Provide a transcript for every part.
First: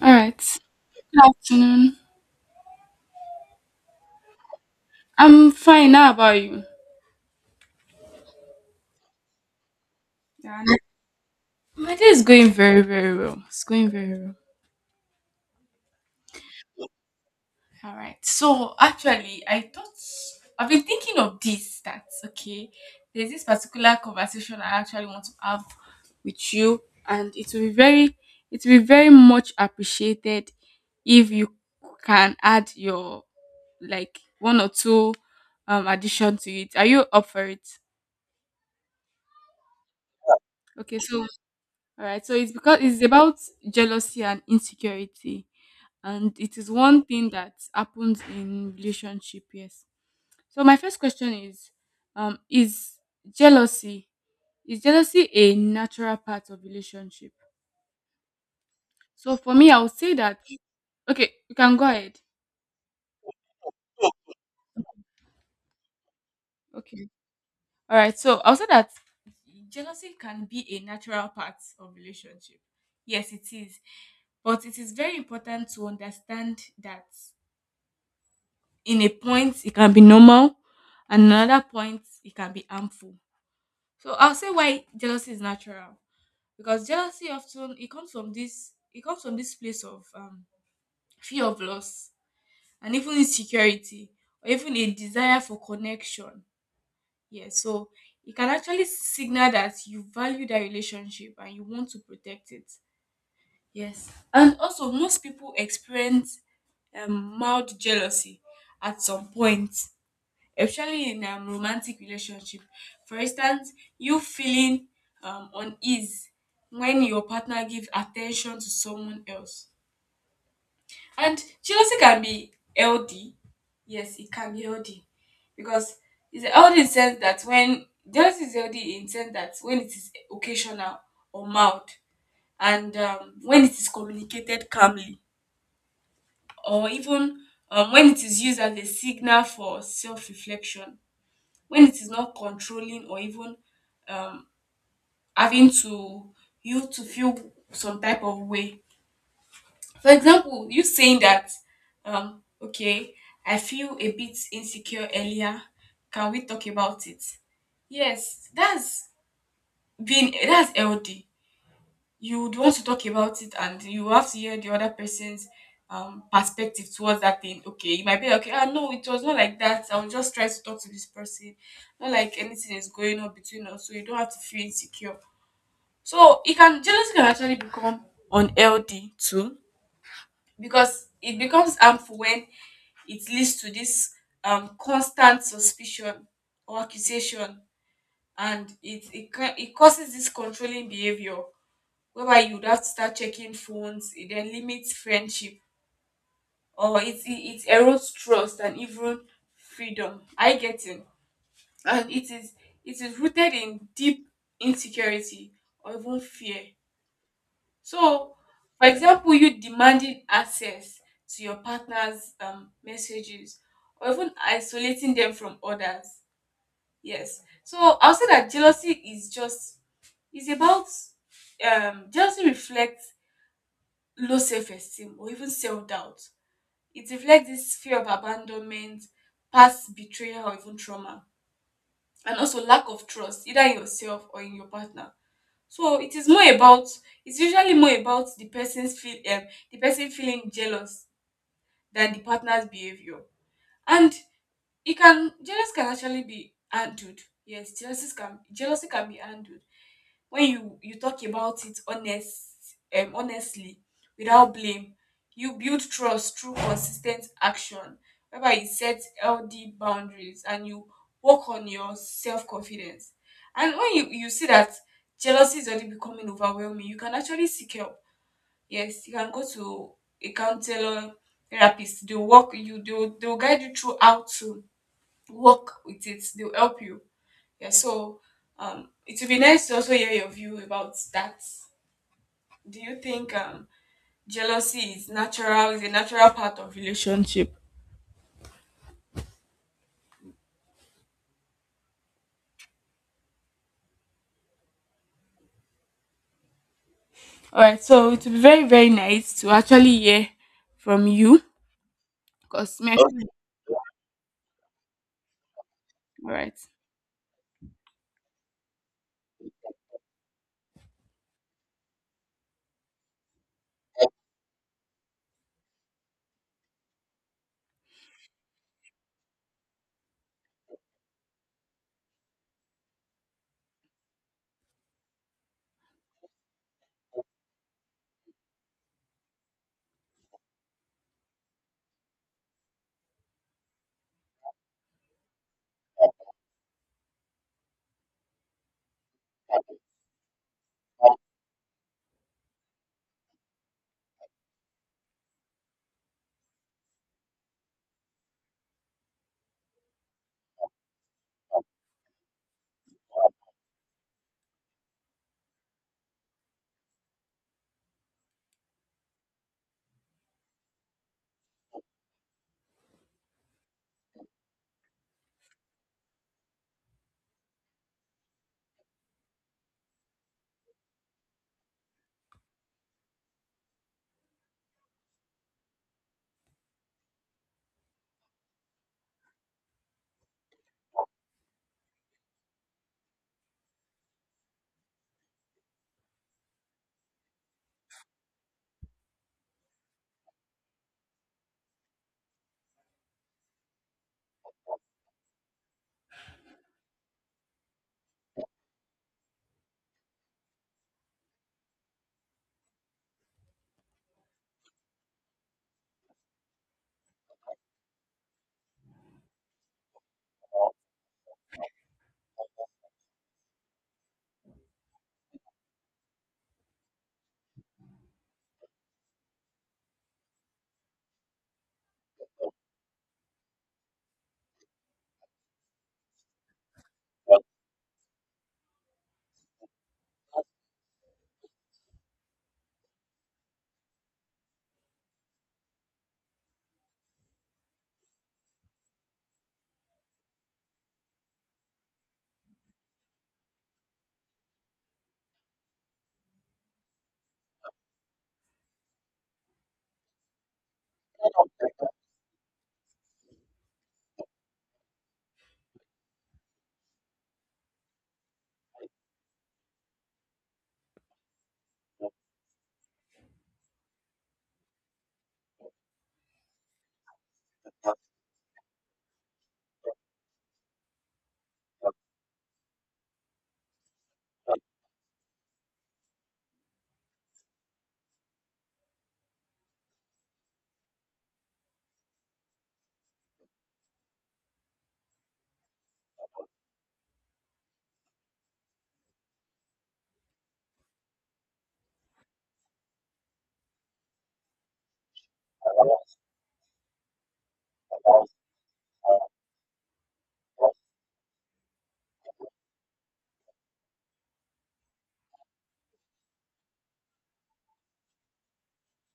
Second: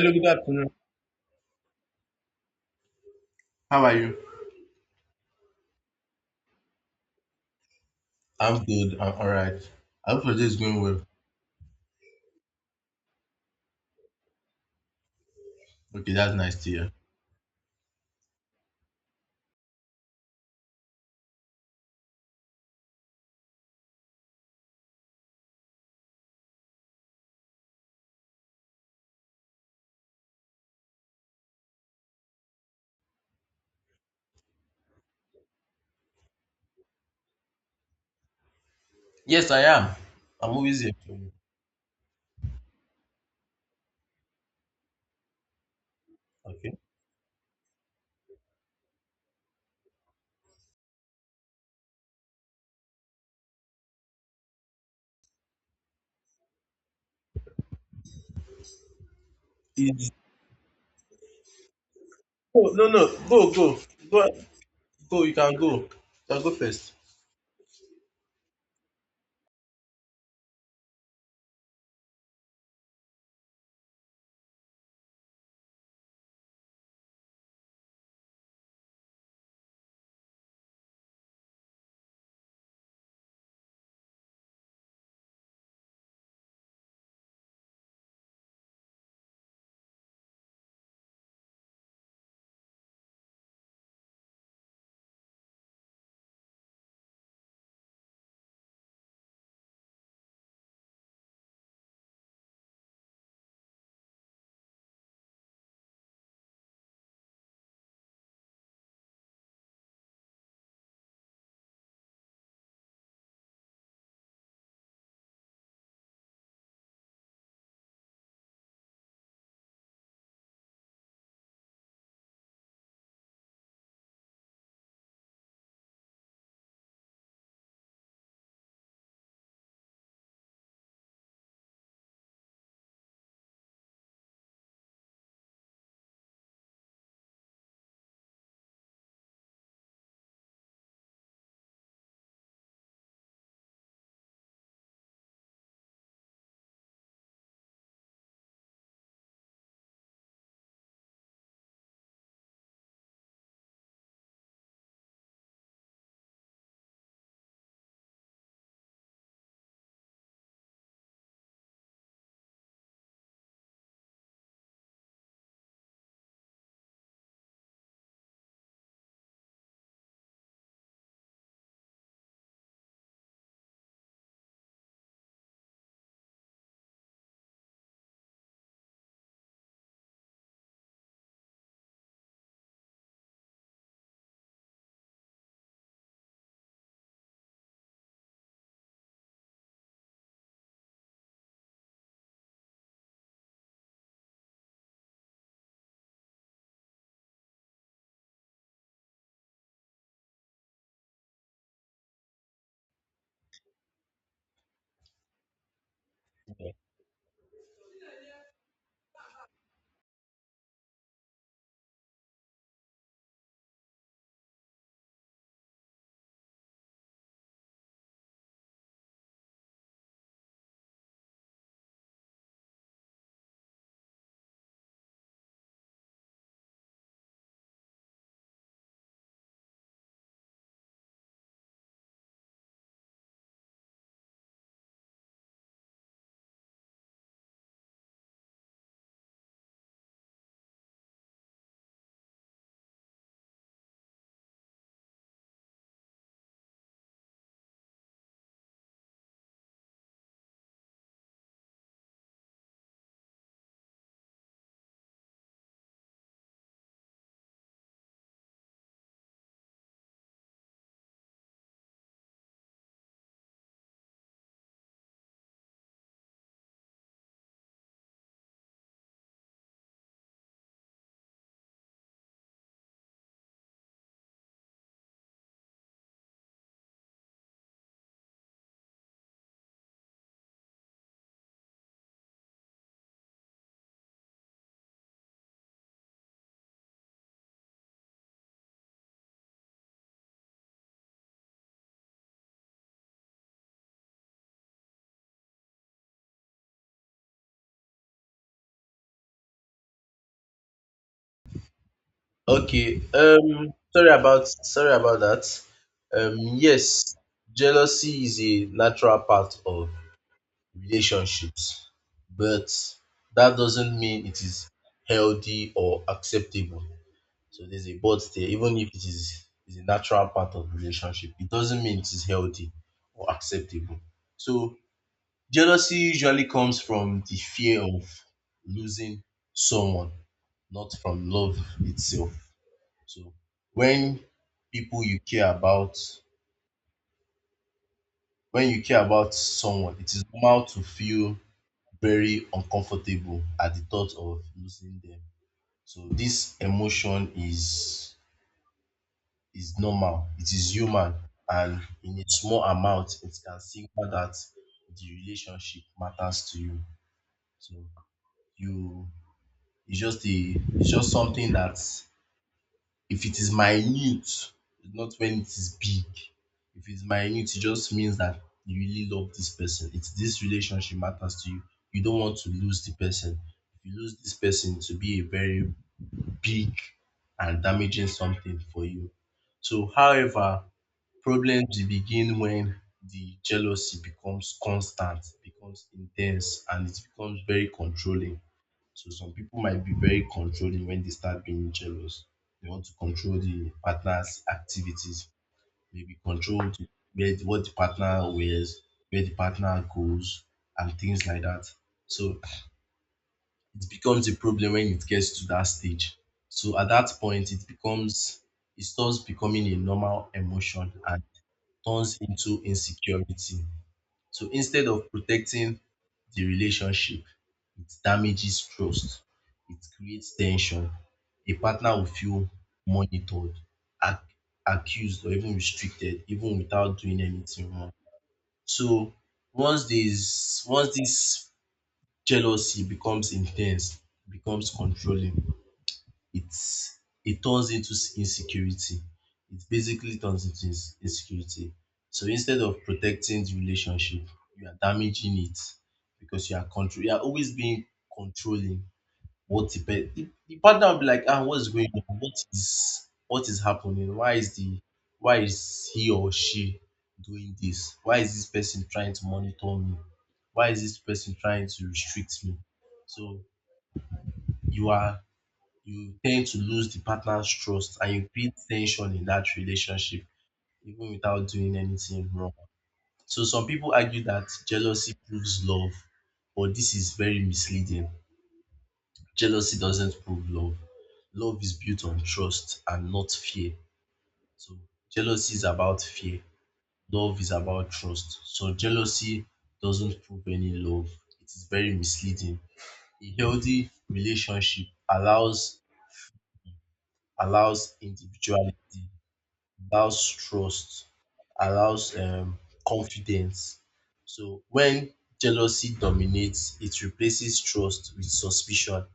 All good right. afternoon. Good afternoon. How are you? I'm fine. How about you? I'm good. I'm all right. I hope your day is Yeah, no- going well. My day is going very, very well. It's going very well. Okay, that's nice to hear. All right. So actually, I've been thinking of this. That okay. There's this particular conversation I actually want to have with you, and it will be very much appreciated if you can add your like one or two addition to it. Are you up for it? Yes, I am. I'm always here Okay. for So you. all right. It's about jealousy and insecurity, and it is Okay. one thing that happens in relationship. Yes. So my first question is, um, is jealousy is jealousy a natural part of relationship? So for me, I would Is- say that. Okay, you can go ahead. Oh, no, no. Go, go, go, go. You can go. You can go first. Okay. All right. So I'll say that jealousy can be a natural part of relationship. Yes, it is. But it is very important to understand that in a point it can be normal and another point it can be harmful. So I'll say why jealousy is natural because jealousy often it comes from this place of fear of loss and even insecurity or even a desire for connection. Yeah, so it can actually signal that you value that relationship and you want to protect it. Yes, and also most people experience mild jealousy at some point, especially in a romantic relationship. For instance, you feeling unease when your partner gives attention to someone else. And jealousy can be healthy. Yes, it can be healthy because it's healthy in sense that when jealousy is healthy in sense that when it is occasional or mild and, when it is communicated calmly or even, when it is used as a signal for self-reflection, when it is not controlling or even, um, having to you to feel some type of way. For example, you saying that, okay, I feel a bit insecure earlier. Can we talk about it? Yes, that's being that's LD. You would want to talk about it and you have to hear the other person's perspective towards that thing. Okay, you might be like, okay, ah, no, it was not like that. I was just trying to talk to this person. Not like anything is going on between us, so you don't have to feel insecure. So it can jealousy can actually become unhealthy too because it becomes harmful when it leads to this, constant suspicion or accusation, and it causes this controlling behavior whereby you'd have to start checking phones. It then limits friendship, or it erodes trust and even freedom. I get it. And it is rooted in deep insecurity or even fear. So, for example, you demanding access to your partner's messages or even isolating them from others. Yes. So I'll say that jealousy is just is about jealousy reflects low self-esteem or even self-doubt. It reflects this fear of abandonment, past betrayal or even trauma, and also lack of trust either in yourself or in your partner. So it's usually more about the person's feel the person feeling jealous than the partner's behavior. And it can jealous can actually be handled. Yes, jealousy can be handled when you talk about it honestly without blame. You build trust through consistent action whereby you set healthy boundaries and you work on your self-confidence. And when you see that jealousy is already becoming overwhelming, you can actually seek help. Yes, you can go to a counselor, therapist. They'll guide you through how to work with it. They'll help you. Yeah, so, it would be nice to also hear your view about that. Do you think jealousy is a natural part of relationship? All right, so it would be very, very nice to actually hear from you because me, I Okay. okay, Sorry about that. All right, Yes. Jealousy is a natural part of relationships, but that doesn't mean it is healthy or acceptable. So there's a but there, even if it is a natural part of relationship, it doesn't mean it is healthy or acceptable. So jealousy usually comes from the fear of losing someone, not from love itself. So when people you care about, when you care about someone, it is normal to feel very uncomfortable at the thought of losing them. So this emotion is normal, it is human, and in a small amount, it can signal that the relationship matters to you. So you it's just a it's just something that if it is minute, not when it is big. If it's minute, it just means that you really love this person. It's this relationship matters to you. You don't want to lose the person. If you lose this person, to be a very big and damaging something for you. So, however, problems begin when the jealousy becomes constant, becomes intense, and it becomes very controlling. So some people might be very controlling when they start being jealous. They want to control the partner's activities, maybe control what the partner wears, where the partner goes, and things like that. So it becomes a problem when it gets to that stage. So at that point, it starts becoming a normal emotion and turns into insecurity. So instead of protecting the relationship, it damages trust, it creates tension. A partner will feel monitored, ac- accused, or even restricted, even without doing anything wrong. So once this jealousy becomes intense, becomes controlling, it's it turns into insecurity. It basically turns into insecurity. So instead of protecting the relationship, you are damaging it because You are always being controlling what the, pe- the partner will be like. Ah, what's going on? What is happening? Why is he or she doing this? Why is this person trying to monitor me? Why is this person trying to restrict me? So you are you tend to lose the partner's trust and you build tension in that relationship even without doing anything wrong. So some people argue that jealousy proves love, but this is very misleading. Jealousy doesn't prove love. Love is built on trust and not fear. So jealousy is about fear. Love is about trust. So jealousy doesn't prove any love. It is very misleading. A healthy relationship allows individuality, allows trust, allows confidence. So when jealousy dominates, it replaces trust with suspicion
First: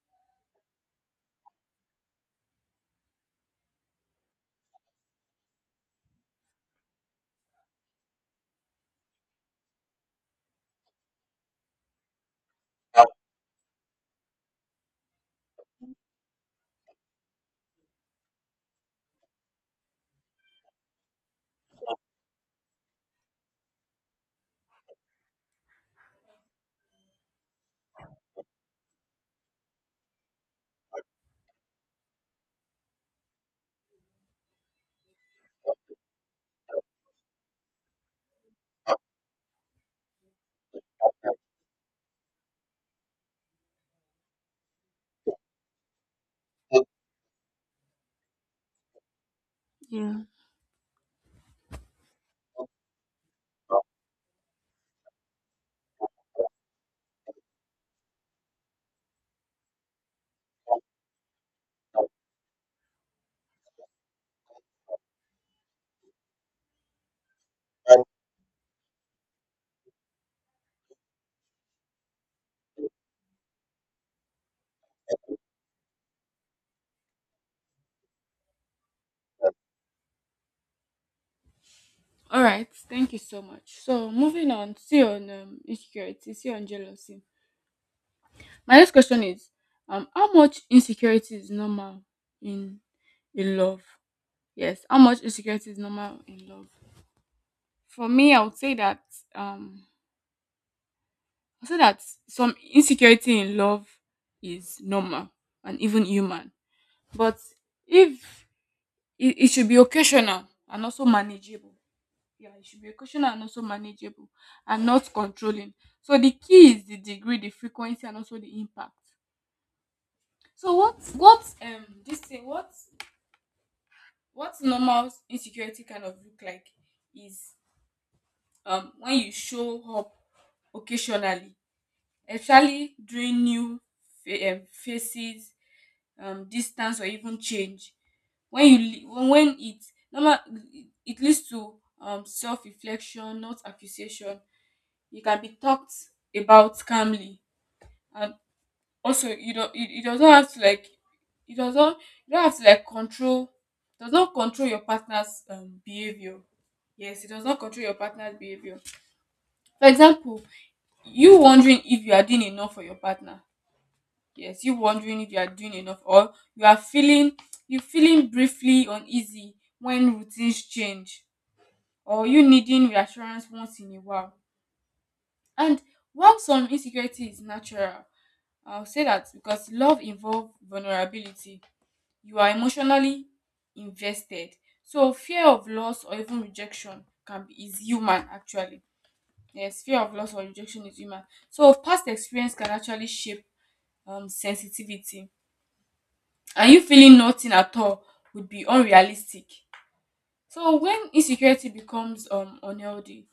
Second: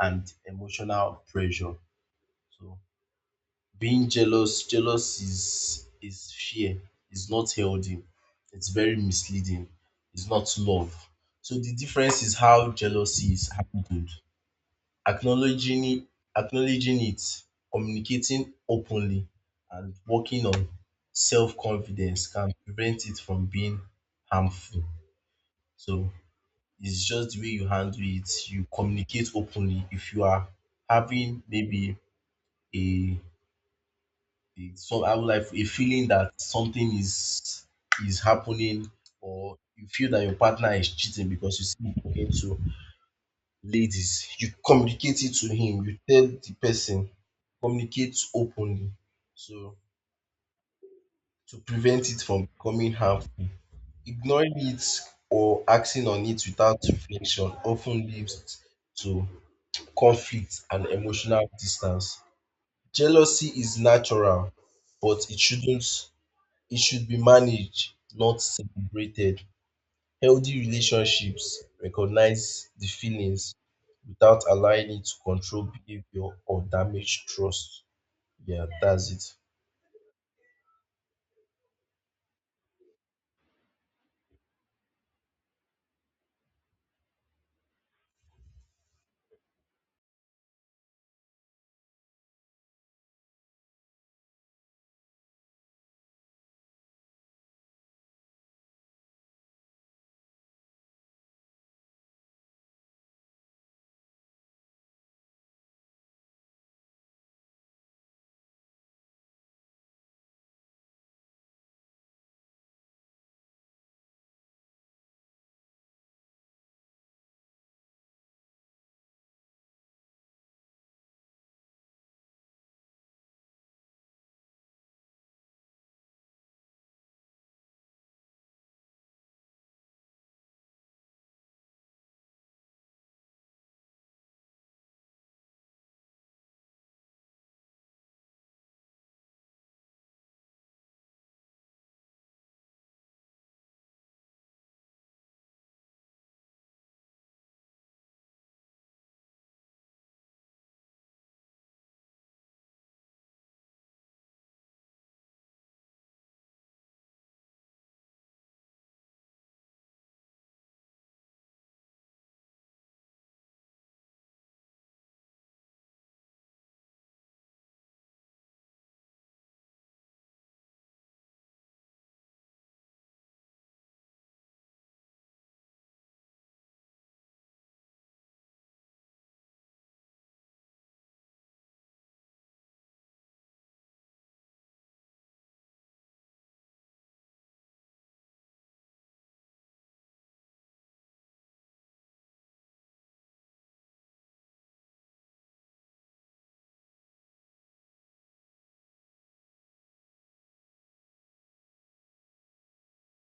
and emotional pressure. So being jealous is fear, it's not healthy, it's very misleading, it's not love. So the difference is how jealousy is handled: acknowledging it, communicating openly, and working on self confidence can prevent it from being harmful. So it's just the way you handle it. You communicate openly. If you are having maybe a, a so I would like a feeling that something is happening or you feel that your partner is cheating because you see him talking to ladies, you communicate it to him, you tell the person. Communicates openly, so yeah, to prevent it from becoming harmful. Ignoring it or acting on it without reflection often leads to conflict and emotional distance. Jealousy is natural, but it should be managed, not celebrated. Healthy relationships recognize the feelings without allowing it to control behavior or damage trust. Yeah, that's it. all right, thank you so much. So, moving on, see on insecurity, see on jealousy. My next question is, how much insecurity is normal in love? Yes, how much insecurity is normal in love? For me, I would say that, um, I would say that some insecurity in love is normal and even human, but if it, it should be occasional and also manageable. Yeah, it should be occasional and also manageable and not controlling. So the key is the degree, the frequency, and also the impact. So what this thing what normal insecurity kind of look like is, when you show up occasionally, especially during new faces, distance or even change. When you li- when it normal, it leads to, self-reflection, not accusation. You can be talked about calmly, and also you don't, it doesn't, you don't have to like control, does not control your partner's behavior. Yes, it does not control your partner's behavior. For example, you wondering if you are doing enough for your partner. Yes, you wondering if you are doing enough, or you are feeling, you feeling briefly uneasy when routines change, or you needing reassurance once in a while. And while some insecurity is natural, I'll say that because love involves vulnerability, you are emotionally invested, so fear of loss or even rejection can be is human actually. Yes, fear of loss or rejection is human. So past experience can actually shape, sensitivity, and you feeling nothing at all would be unrealistic. So when insecurity becomes, unhealthy,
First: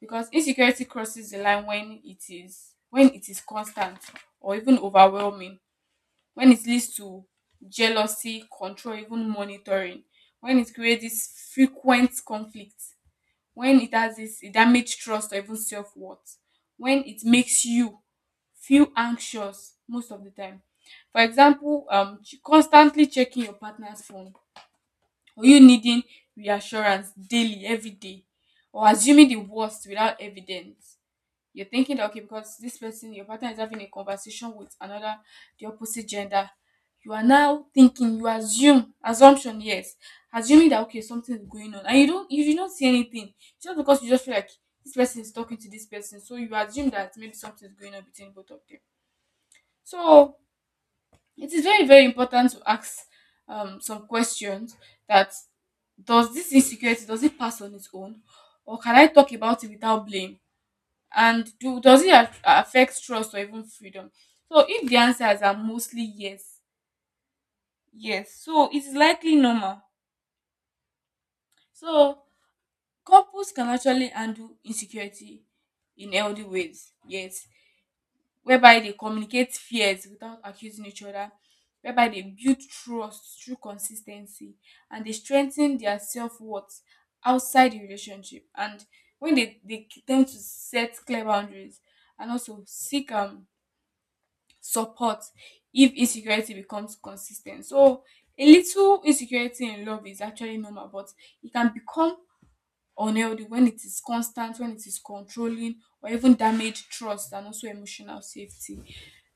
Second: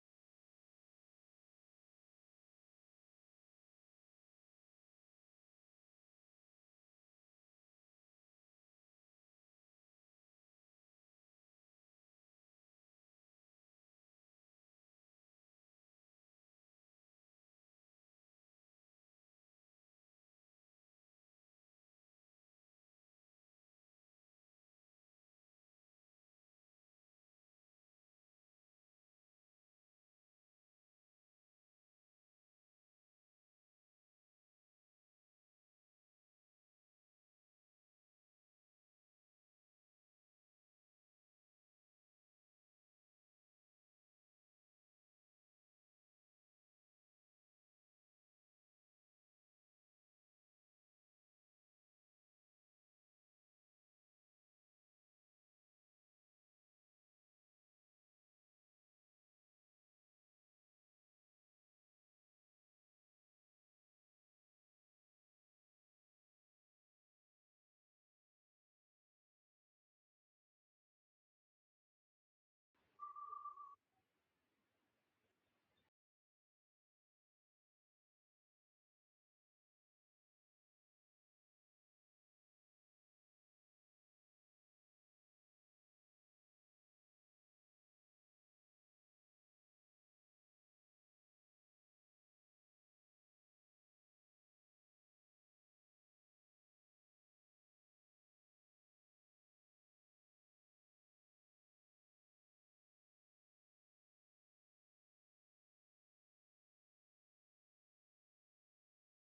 because insecurity crosses the line when it is constant or even overwhelming, when it leads to jealousy, control, even monitoring, when it creates this frequent conflict, when it has this it damage trust or even self-worth, when it makes you feel anxious most of the time. For example, constantly checking your partner's phone, or you needing reassurance daily every day, or assuming the worst without evidence. You're thinking that, okay, because this person, your partner, is having a conversation with another, the opposite gender, you are now thinking, you assume, assumption. Yes, assuming that, okay, something is going on, and you don't, you do not see anything, just because you just feel like this person is talking to this person, so you assume that maybe something is going on between both of them. So it is very, very important to ask, some questions, that does this insecurity does it pass on its own, or can I talk about it without blame, and do does it affect trust or even freedom. So if the answers are mostly yes, yes, so it is likely normal. So couples can actually handle insecurity in healthy ways. Yes, whereby they communicate fears without accusing each other, whereby they build trust through consistency, and they strengthen their self-worth outside the relationship, and when they tend to set clear boundaries and also seek, support if insecurity becomes consistent. So a little insecurity in love is actually normal, but it can become unhealthy when it is constant, when it is controlling, or even damage trust and also emotional safety.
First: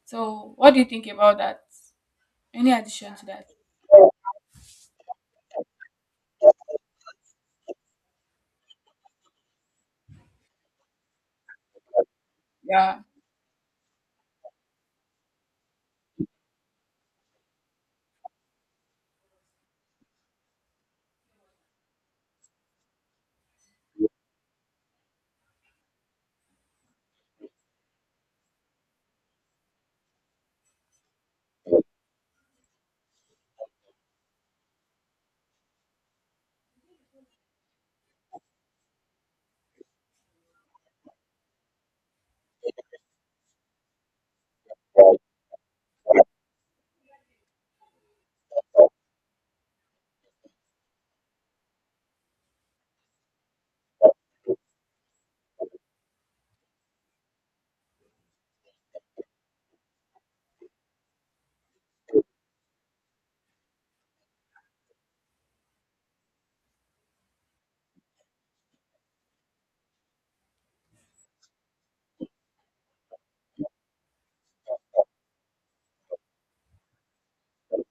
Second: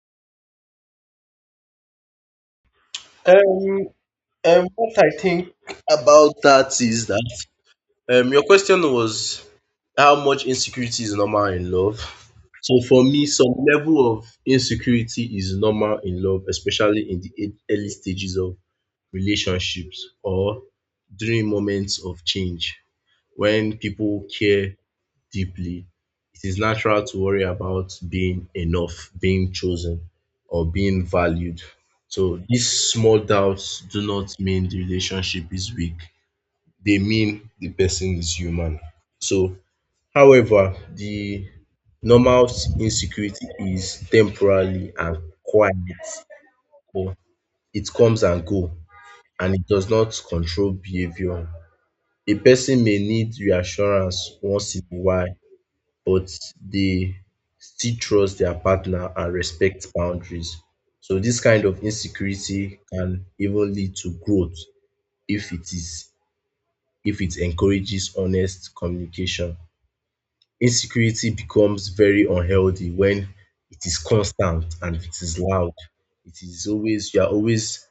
So what do you think about that? Any addition to that? um what I think about that is that your question was how much insecurity is normal in love. So Yeah. for me, some level of insecurity is normal in love, especially in the early stages of relationships or during moments of change. When people care deeply, it is natural to worry about being enough, being chosen, or being valued. So these small doubts do not mean the relationship is weak. They mean the person is human. So, however, the normal insecurity is temporarily and quiet, but it comes and go, and it does not control behavior. A person may need reassurance once in a while, but they still trust their partner and respect boundaries. So this kind of insecurity can even lead to growth if it is if it encourages honest communication. Insecurity becomes very unhealthy when it is constant and it is loud. It is always, you are always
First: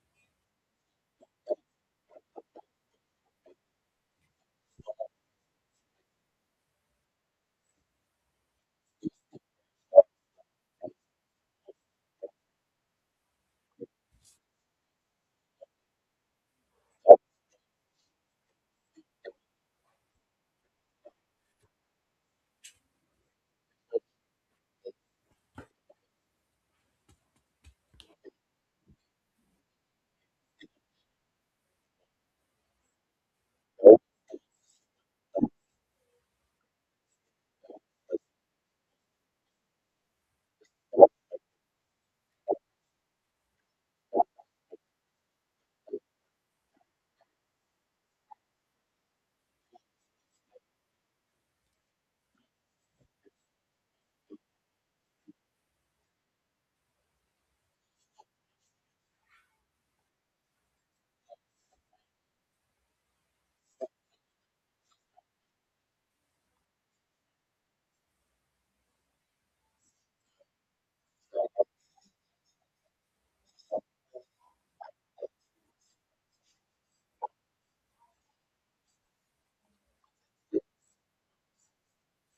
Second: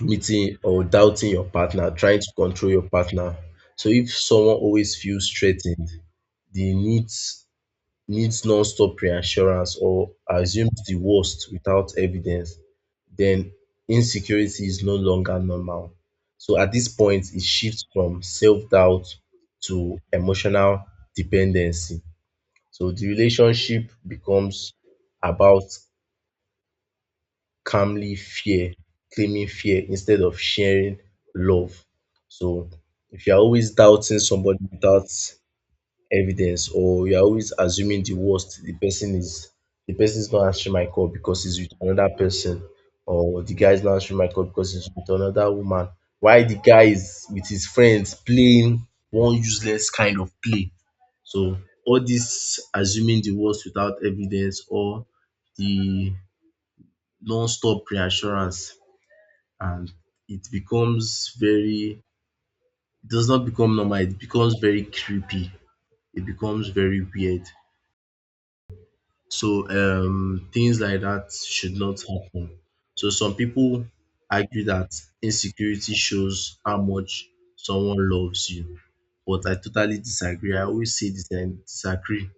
meeting or doubting your partner, trying to control your partner. So if someone always feels threatened, they need needs non-stop reassurance or assumes the worst without evidence, then insecurity is no longer normal. So at this point, it shifts from self doubt to emotional dependency. So the relationship becomes about calmly fear, claiming fear instead of sharing love. So if you're always doubting somebody without evidence or you're always assuming the worst, the person is not answering my call because he's with another person, or the guy is not answering my call because he's with another woman. Why the guy is with his friends playing one useless kind of play. So all this assuming the worst without evidence or the non-stop reassurance, and it becomes very, it does not become normal, it becomes very creepy, it becomes very weird. So things like that should not happen. So some people argue that insecurity shows how much someone loves you, but I totally disagree. I always say this and disagree.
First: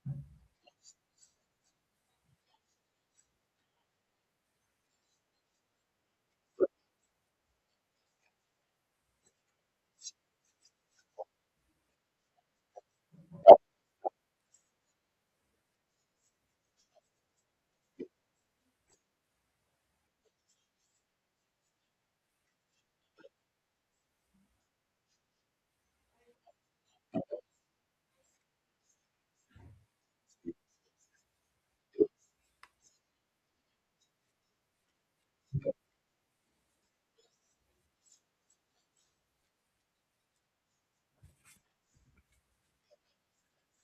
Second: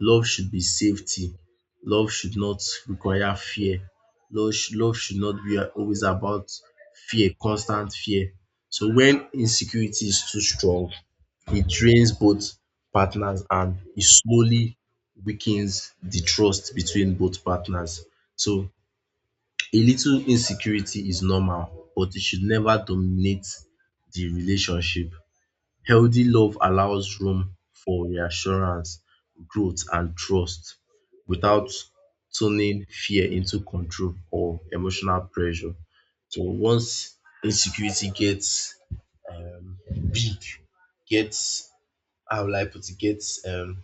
Love should be safety. Love should not require fear. Love should not be always about fear, constant fear. So when insecurity is too strong, it drains both partners and it slowly weakens the trust between both partners. So a little insecurity is normal, but it should never dominate the relationship. Healthy love allows room for reassurance, growth, and trust without turning fear into control or emotional pressure. So once insecurity gets big, gets, how will I put it, gets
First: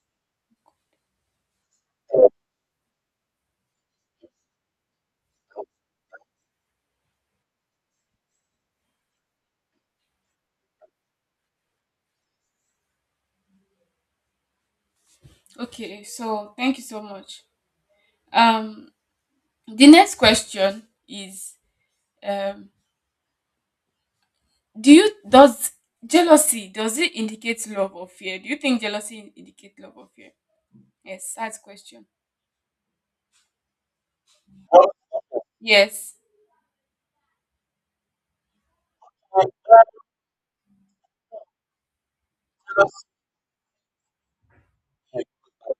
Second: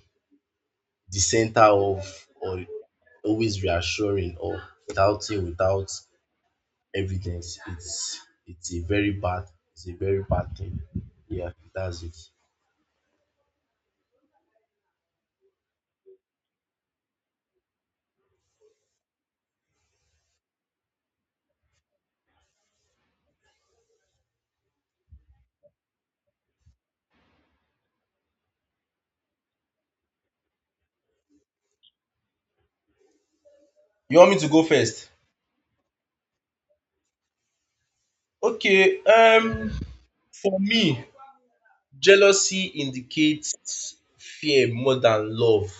the center of, or always reassuring or doubting without evidence, it's a very bad it's a very bad thing. Yeah, that's it. Okay. So thank you so much. Um, the next question is, um, do you does jealousy does it indicate love or fear? Do you think jealousy indicates love or fear? Yes, that's question. You want me to go first? Yes. Okay, for me, jealousy indicates fear more than love,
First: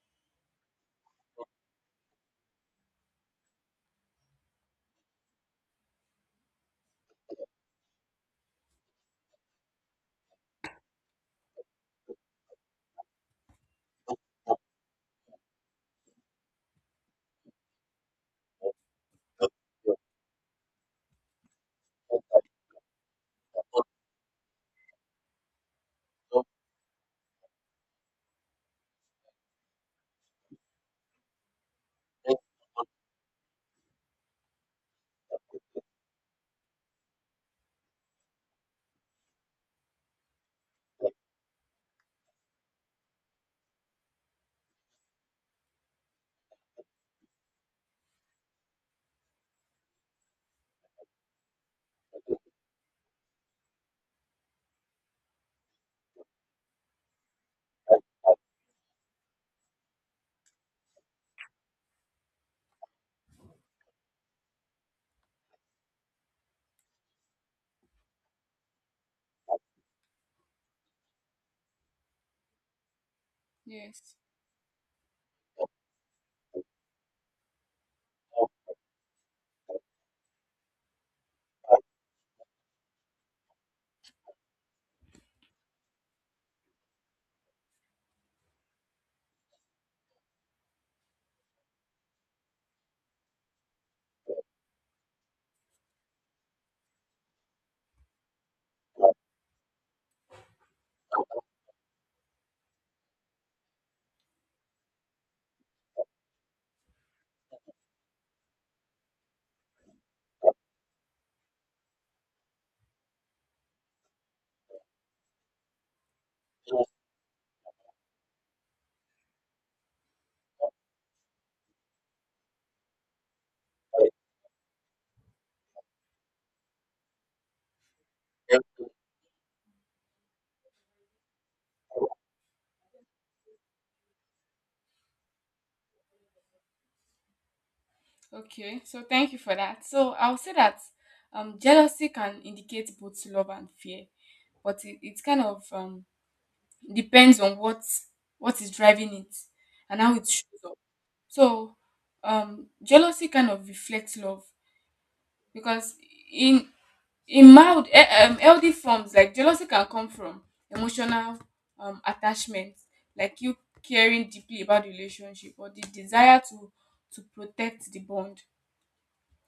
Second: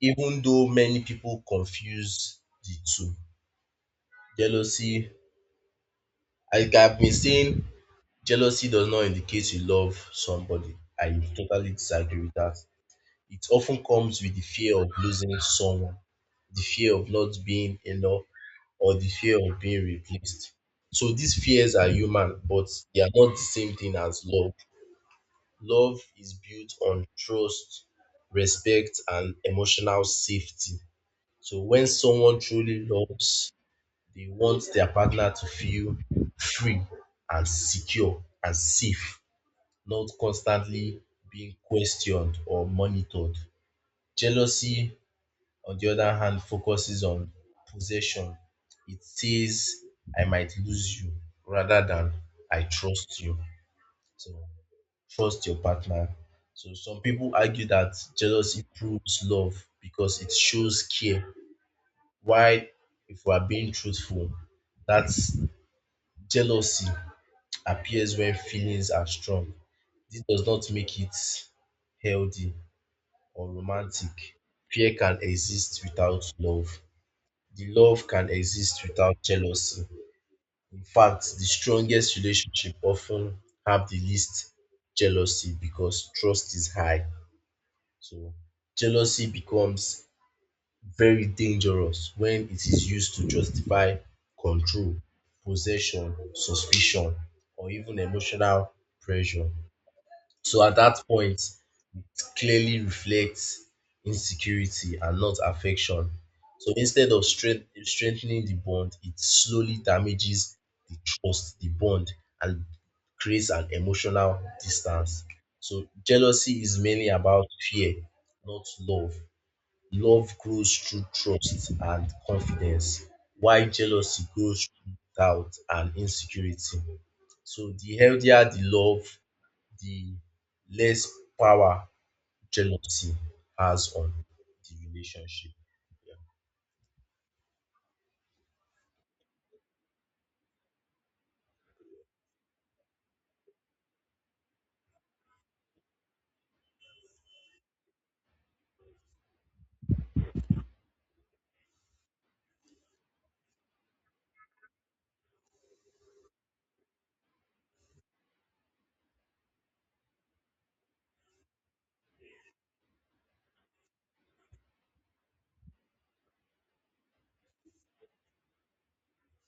even though many people confuse the two. Jealousy, like I've been saying, jealousy does not indicate you love somebody. I totally disagree with that. It often comes with the fear of losing someone, the fear of not being enough, or the fear of being replaced. So these fears are human, but they are not the same thing as love. Love is built on trust, respect, and emotional safety. So when someone truly loves, they want their partner to feel free and secure and safe, not constantly being questioned or monitored. Jealousy, on the other hand, focuses on possession. It says, I might lose you, rather than I trust you. So trust your partner. So some people argue that jealousy proves love because it shows care. While, if we are being truthful, that jealousy appears when feelings are strong. This does not make it healthy or romantic. Yes. Fear can exist without love. The love can exist without jealousy. In fact, the strongest relationship often have the least jealousy because trust is high. So jealousy becomes very dangerous when it is used to justify control, possession, suspicion, or even emotional pressure. So at that point, it clearly reflects insecurity and not affection. So instead of strengthening the bond, it slowly damages the trust, the bond, and creates an emotional distance. So jealousy is mainly about fear, not love. Love grows through trust and confidence, while jealousy grows through doubt and insecurity. So the healthier the love, the less power jealousy has on the relationship. Okay, so thank you for that. So I'll say that, jealousy can indicate both love and fear, but it kind of, depends on what is driving it and how it shows. So, jealousy kind of reflects love because in in mild, healthy forms, like jealousy can come from emotional, attachment, like you caring deeply about the relationship or the desire to protect the bond,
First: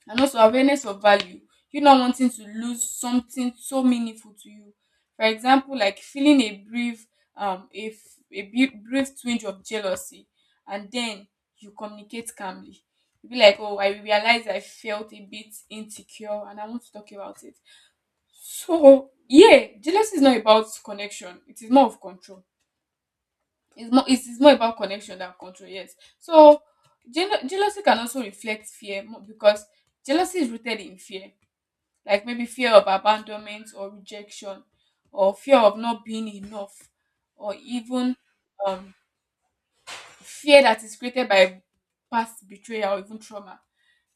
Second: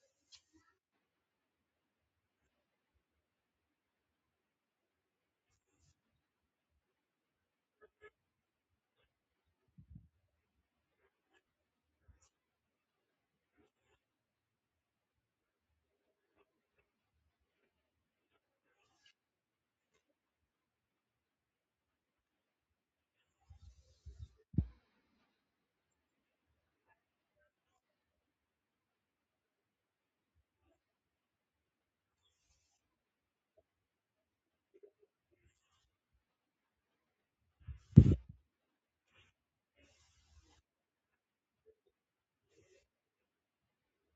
and also awareness of value. You not wanting to lose something so meaningful to you. For example, like feeling a brief, a, f- a bu- brief twinge of jealousy, and then you communicate calmly. You be like, oh, I realize I felt a bit insecure, and I want to talk about it. So yeah, jealousy is not about connection. It is more of control. It's more, it is more about connection than control. Yes. So jealousy can also reflect fear, because jealousy is rooted in fear, like maybe fear of abandonment or rejection, or fear of not being enough, or even, um fear that is created by past betrayal or even trauma,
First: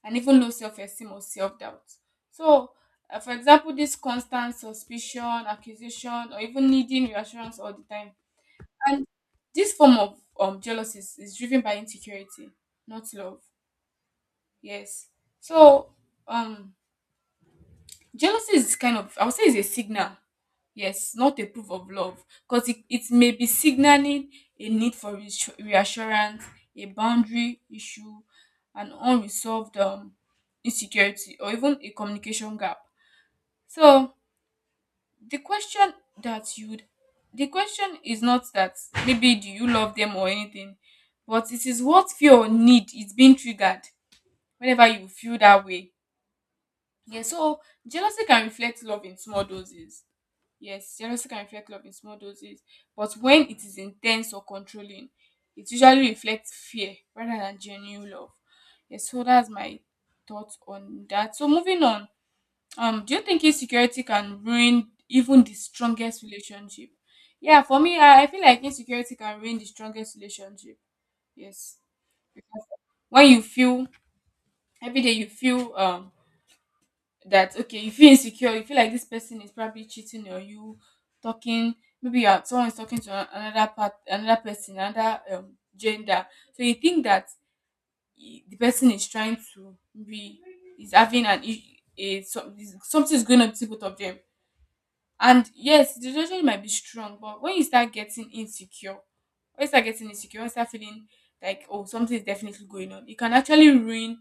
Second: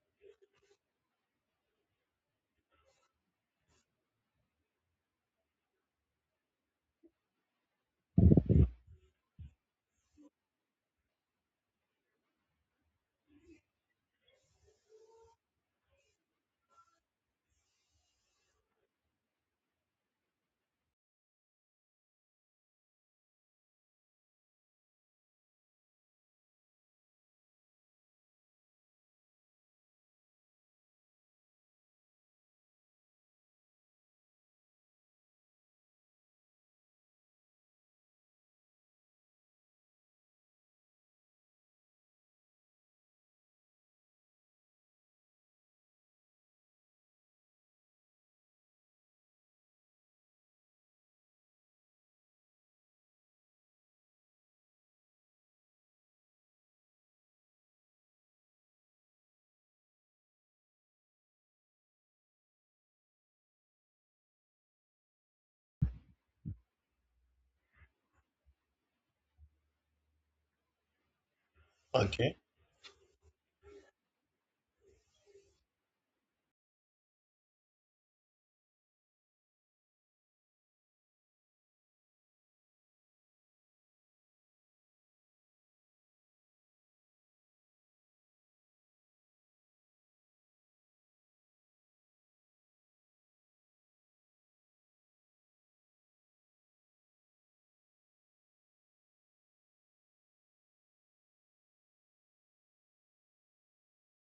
and even low self-esteem or self-doubt. So, for example, this constant suspicion, accusation, or even needing reassurance all the time. And this form of, jealousy is driven by insecurity, not love. Yes. So, um, jealousy is kind of, I would say it's a signal. Yes, not a proof of love. Because it may be signaling a need for reassurance, a boundary issue, an unresolved insecurity, or even a communication gap. So the question that you'd the question is not that maybe do you love them or anything, but it is what fear or need is being triggered whenever you feel that way. Yeah, so jealousy can reflect love in small doses. Yes, jealousy can reflect love in small doses, but when it is intense or controlling, it usually reflects fear rather than genuine love. Yes, so that's my thoughts on that. So moving on, do you think insecurity can ruin even the strongest relationship? Yeah, for me, I feel like insecurity can ruin the strongest relationship. Yes, Okay. when you feel every day you feel that okay, you feel insecure, you feel like this person is probably cheating on you, talking, maybe someone is talking to another part another person, another gender, so you think that the person is trying to be is having an is is, something is going on between both of them. And yes, the relationship might be strong, but when you start getting insecure, when you start feeling like oh, something is definitely going on, it can actually ruin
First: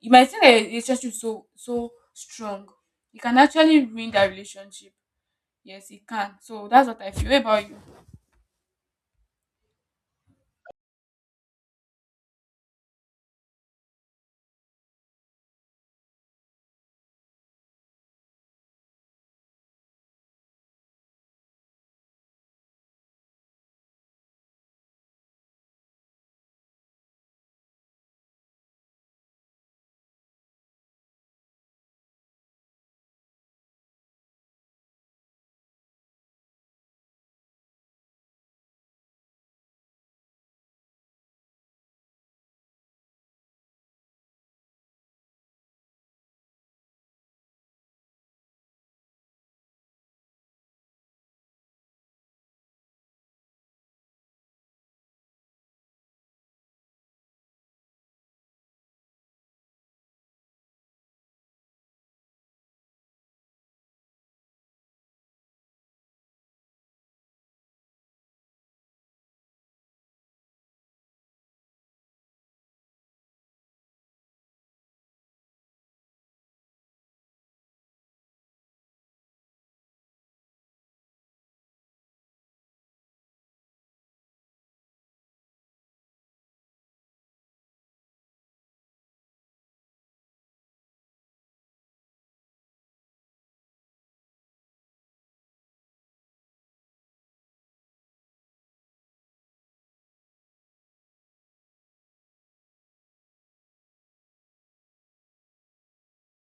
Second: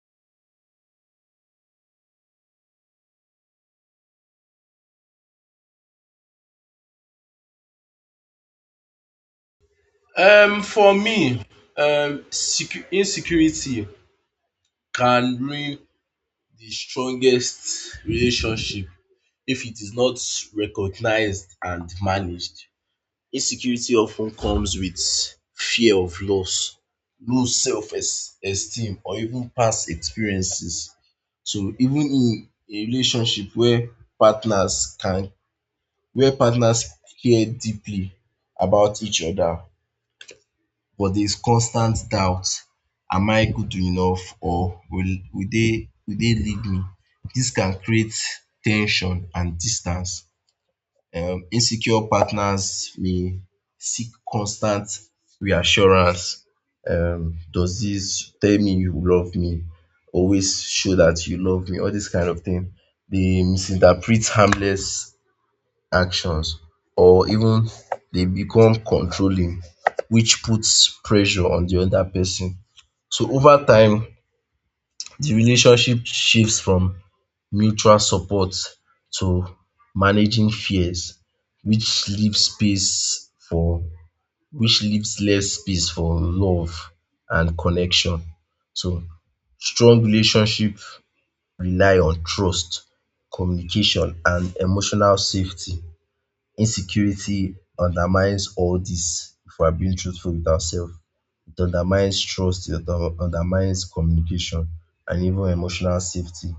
you might think that your relationship is so so strong, it can actually ruin that relationship. Yes, it can. So that's what I feel. What about you? For me, insecurity can ruin the strongest relationship if it is not recognized and managed. Insecurity often comes with fear of loss, low self esteem or even past experiences. So even in a relationship where partners can where partners care deeply about each other but there is constant doubt. Am I good enough, or will they leave me? This can create tension and distance. Insecure partners may seek constant reassurance. Does dis tell me you love me, always show dat you love me, all dis kind of thing. Dey misinterpret harmless actions, or even dey become controlling, which puts pressure on de other person. So over time de relationship shifts from mutual support to managing fears, which leaves less space for love and connection. So strong relationship rely on trust, communication and emotional safety. Insecurity undermines all this if we are being truthful with ourselves. It undermines trust, it undermines communication, and even emotional safety.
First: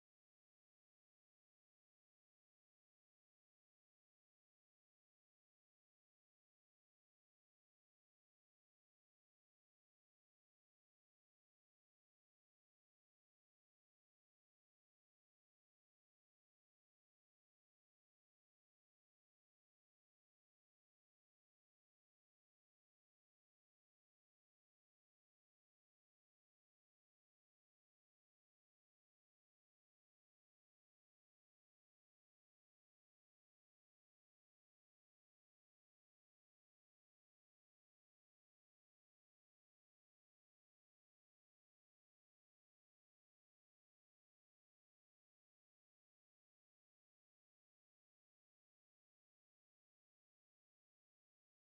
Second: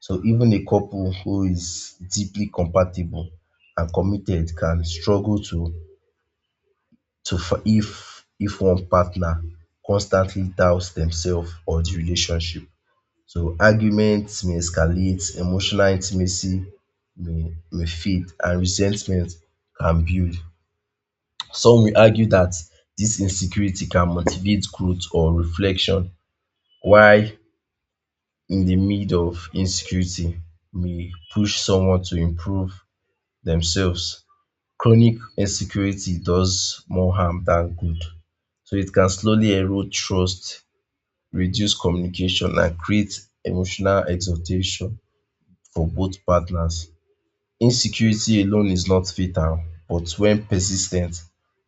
So even a couple who is deeply compatible and committed can struggle to f- if one partner constantly doubts themselves or the relationship. So arguments may escalate, emotional intimacy may fade, and resentment can build. Some will argue that this insecurity can motivate growth or reflection while in the mid of insecurity may push someone to improve themselves. Chronic insecurity does more harm than good. So it can slowly erode trust, reduce communication and create emotional exhaustion for both partners. Insecurity alone is not fatal but when persistent,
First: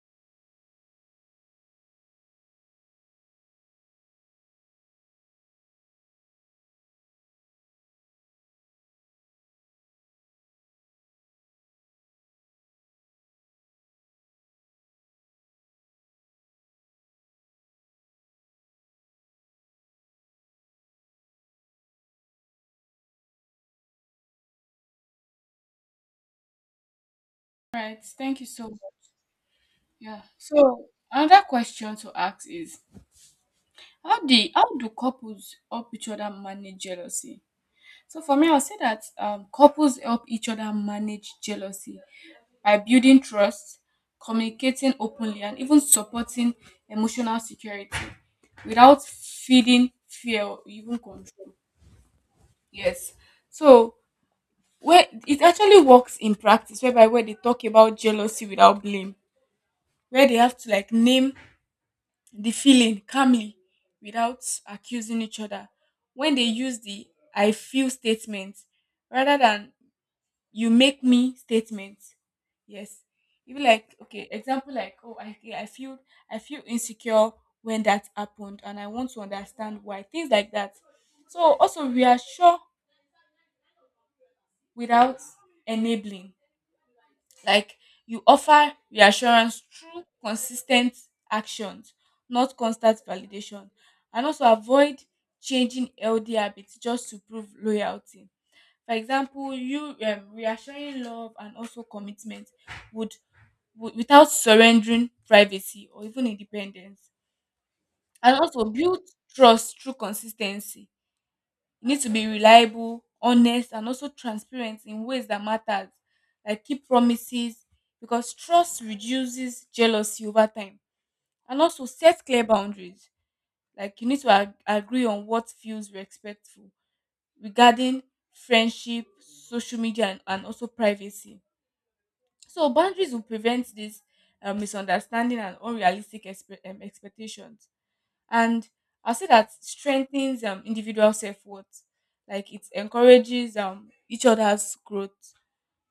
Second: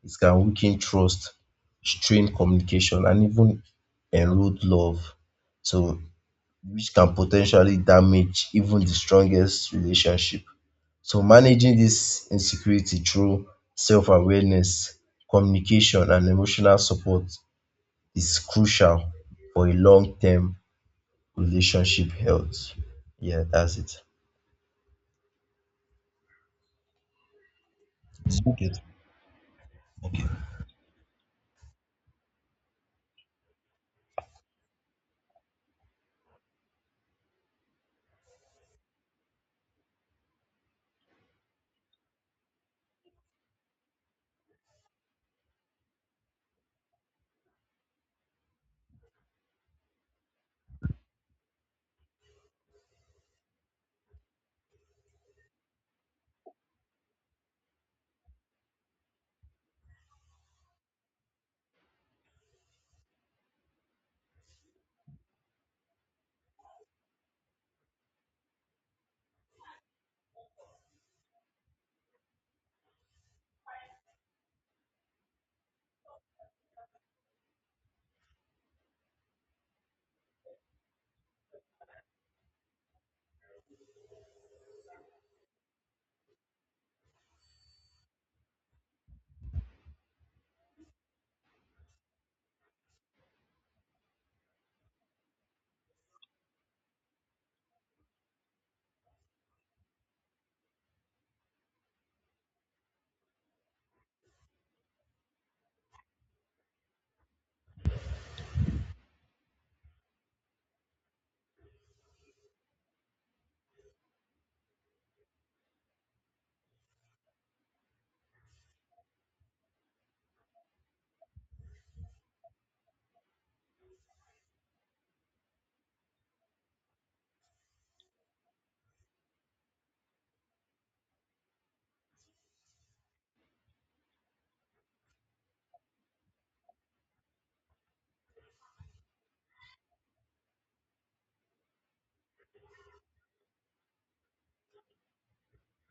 it can weaken trust, strain communication and even erode love. So which can potentially damage even the strongest relationship. So managing this insecurity through self-awareness, communication and emotional support is crucial for a long-term relationship health. Yeah, that's it. Right. Thank It's you so okay. much. Yeah, so another question to ask is how do couples help each other manage jealousy? So for me, I'll say that couples help each other manage jealousy by building trust, communicating openly, and even supporting emotional security without feeding fear or even control. Yes. So where it actually works in practice, where they talk about jealousy without blame, where they have to like name the feeling calmly without accusing each other. When they use the I feel statement rather than you make me statement. Yes. Even like okay, example like oh I feel I feel insecure when that happened and I want to understand why. Things like that. So also reassure without enabling. Like you offer reassurance through consistent actions, not constant validation. And also avoid changing healthy habits just to prove loyalty. For example, you reassuring love and also commitment would without surrendering privacy or even independence. And also build trust through consistency. You need to be reliable, honest, and also transparent in ways that matters, like keep promises, because trust reduces jealousy over time. And also set clear boundaries. Like you need to agree on what feels respectful regarding friendship, social media, and also privacy. So boundaries will prevent this misunderstanding and unrealistic expectations, and I'll say that strengthens individual self worth. Like it encourages each other's growth,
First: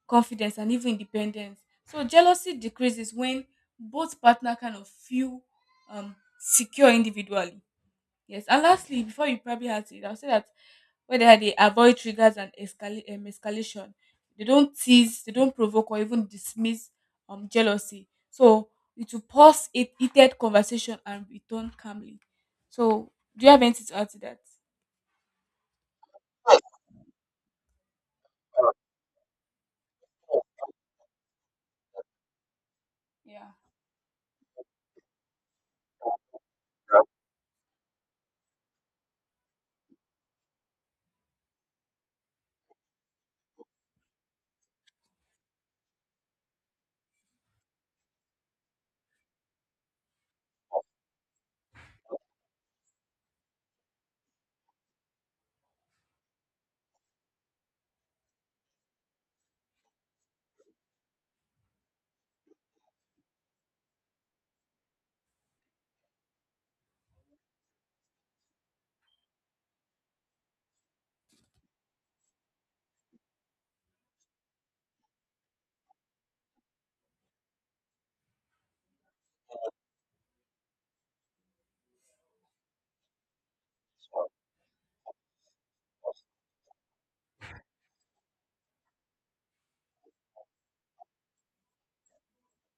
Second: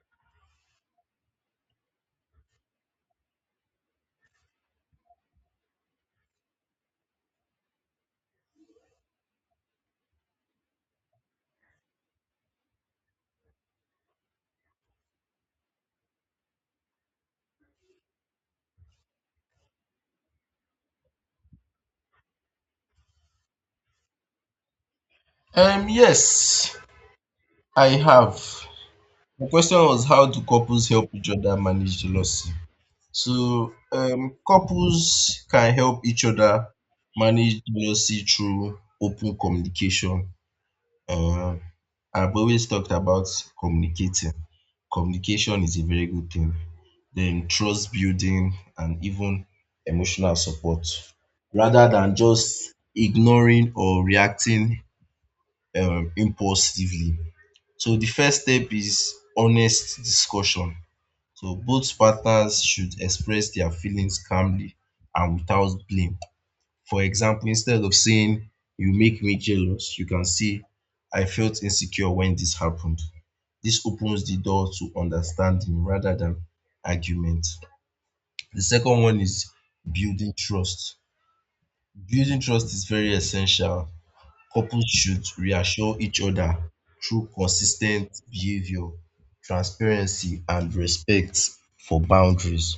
confidence, and even independence. So jealousy decreases when both partner kind of feel secure individually. Yes, and lastly, before you probably had it, I'll say that whether they avoid triggers and escalation, they don't tease, they don't provoke or even dismiss jealousy. So it will pause it heated conversation and return calmly. So do you have anything to add to that? Yes, I have. The question was, how do couples help each other manage jealousy? Yeah. So couples can help each other Yeah. manage jealousy through open communication. Uh, I've always talked about communicating. Communication is a very good thing. Then trust building and even emotional support, rather than just ignoring or reacting impulsively. So the first step is honest discussion. So both partners should express their feelings calmly and without blame. For example, instead of saying, "You make me jealous," you can say, "I felt insecure when this happened." This opens the door to understanding rather than argument. The second one is building trust. Building trust is very essential. Couples should reassure each other through consistent behavior, transparency, and respect for boundaries.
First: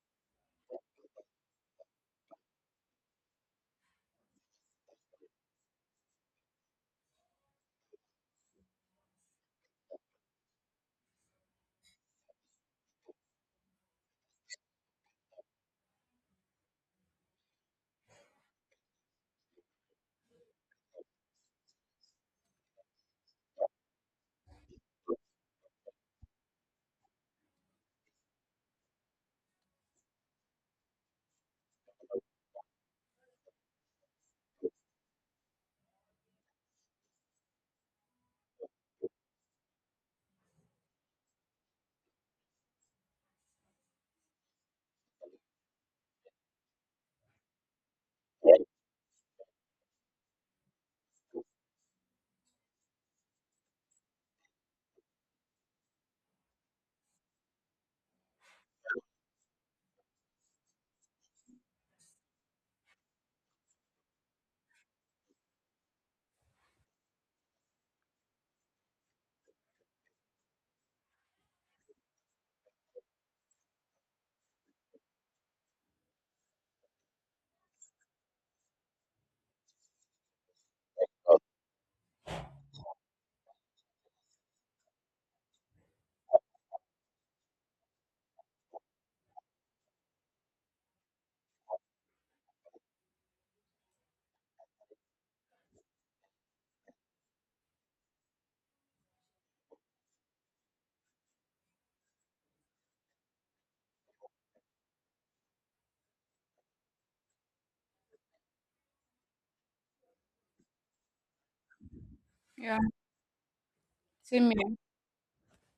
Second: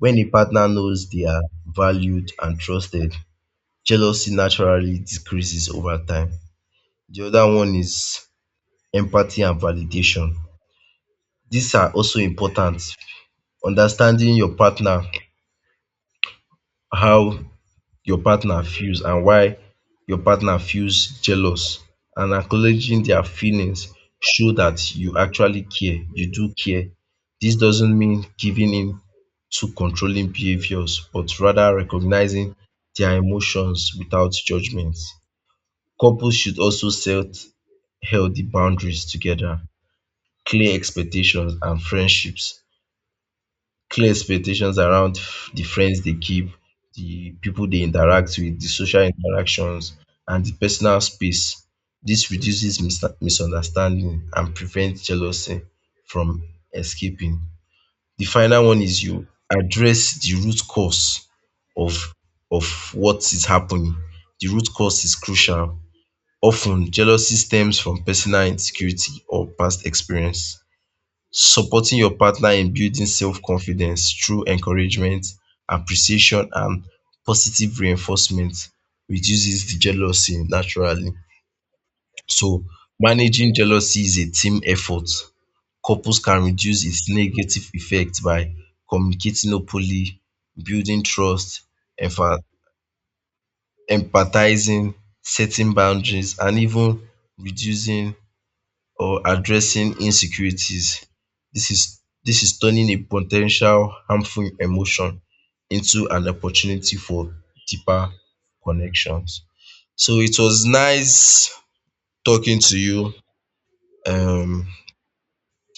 When a partner knows they are valued and trusted, jealousy naturally decreases over time. The other one is empathy and validation. These are also important. Understanding your partner, how your partner feels and why your partner feels jealous and acknowledging their feelings show that you actually care, you do care. This doesn't mean giving in to controlling behaviors but rather recognizing their emotions without judgment. Couples should also set healthy boundaries together, clear expectations and friendships, clear expectations around the friends they keep, the people they interact with, the social interactions and the personal space. This reduces misunderstanding and prevents jealousy from escaping. The final one is you address the root cause of of what is happening. The root cause is crucial. Often, jealousy stems from personal insecurity or past experience. Supporting your partner in building self-confidence through encouragement, appreciation, and positive reinforcement reduces the jealousy naturally. So, managing jealousy is a team effort. Couples can reduce its negative effects by communicating openly, building trust, empha- empathizing, setting boundaries, and even reducing or addressing insecurities. This is turning a potential harmful emotion into an opportunity for deeper connections. So it was nice talking to Yeah. you. Same Um, here.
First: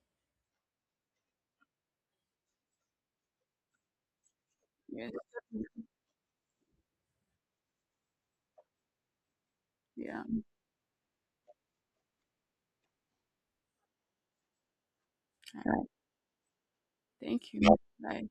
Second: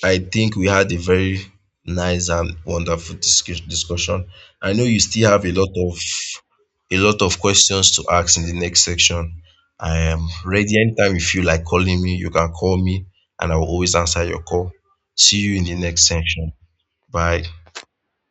I think we had a very nice and wonderful discussion. I know you Yes. still have a lot of questions to ask in the next section. I Yeah. am ready anytime you feel like calling me, you can call me and I will always answer your call. See you All in the right. next section. Bye. Thank you. Bye.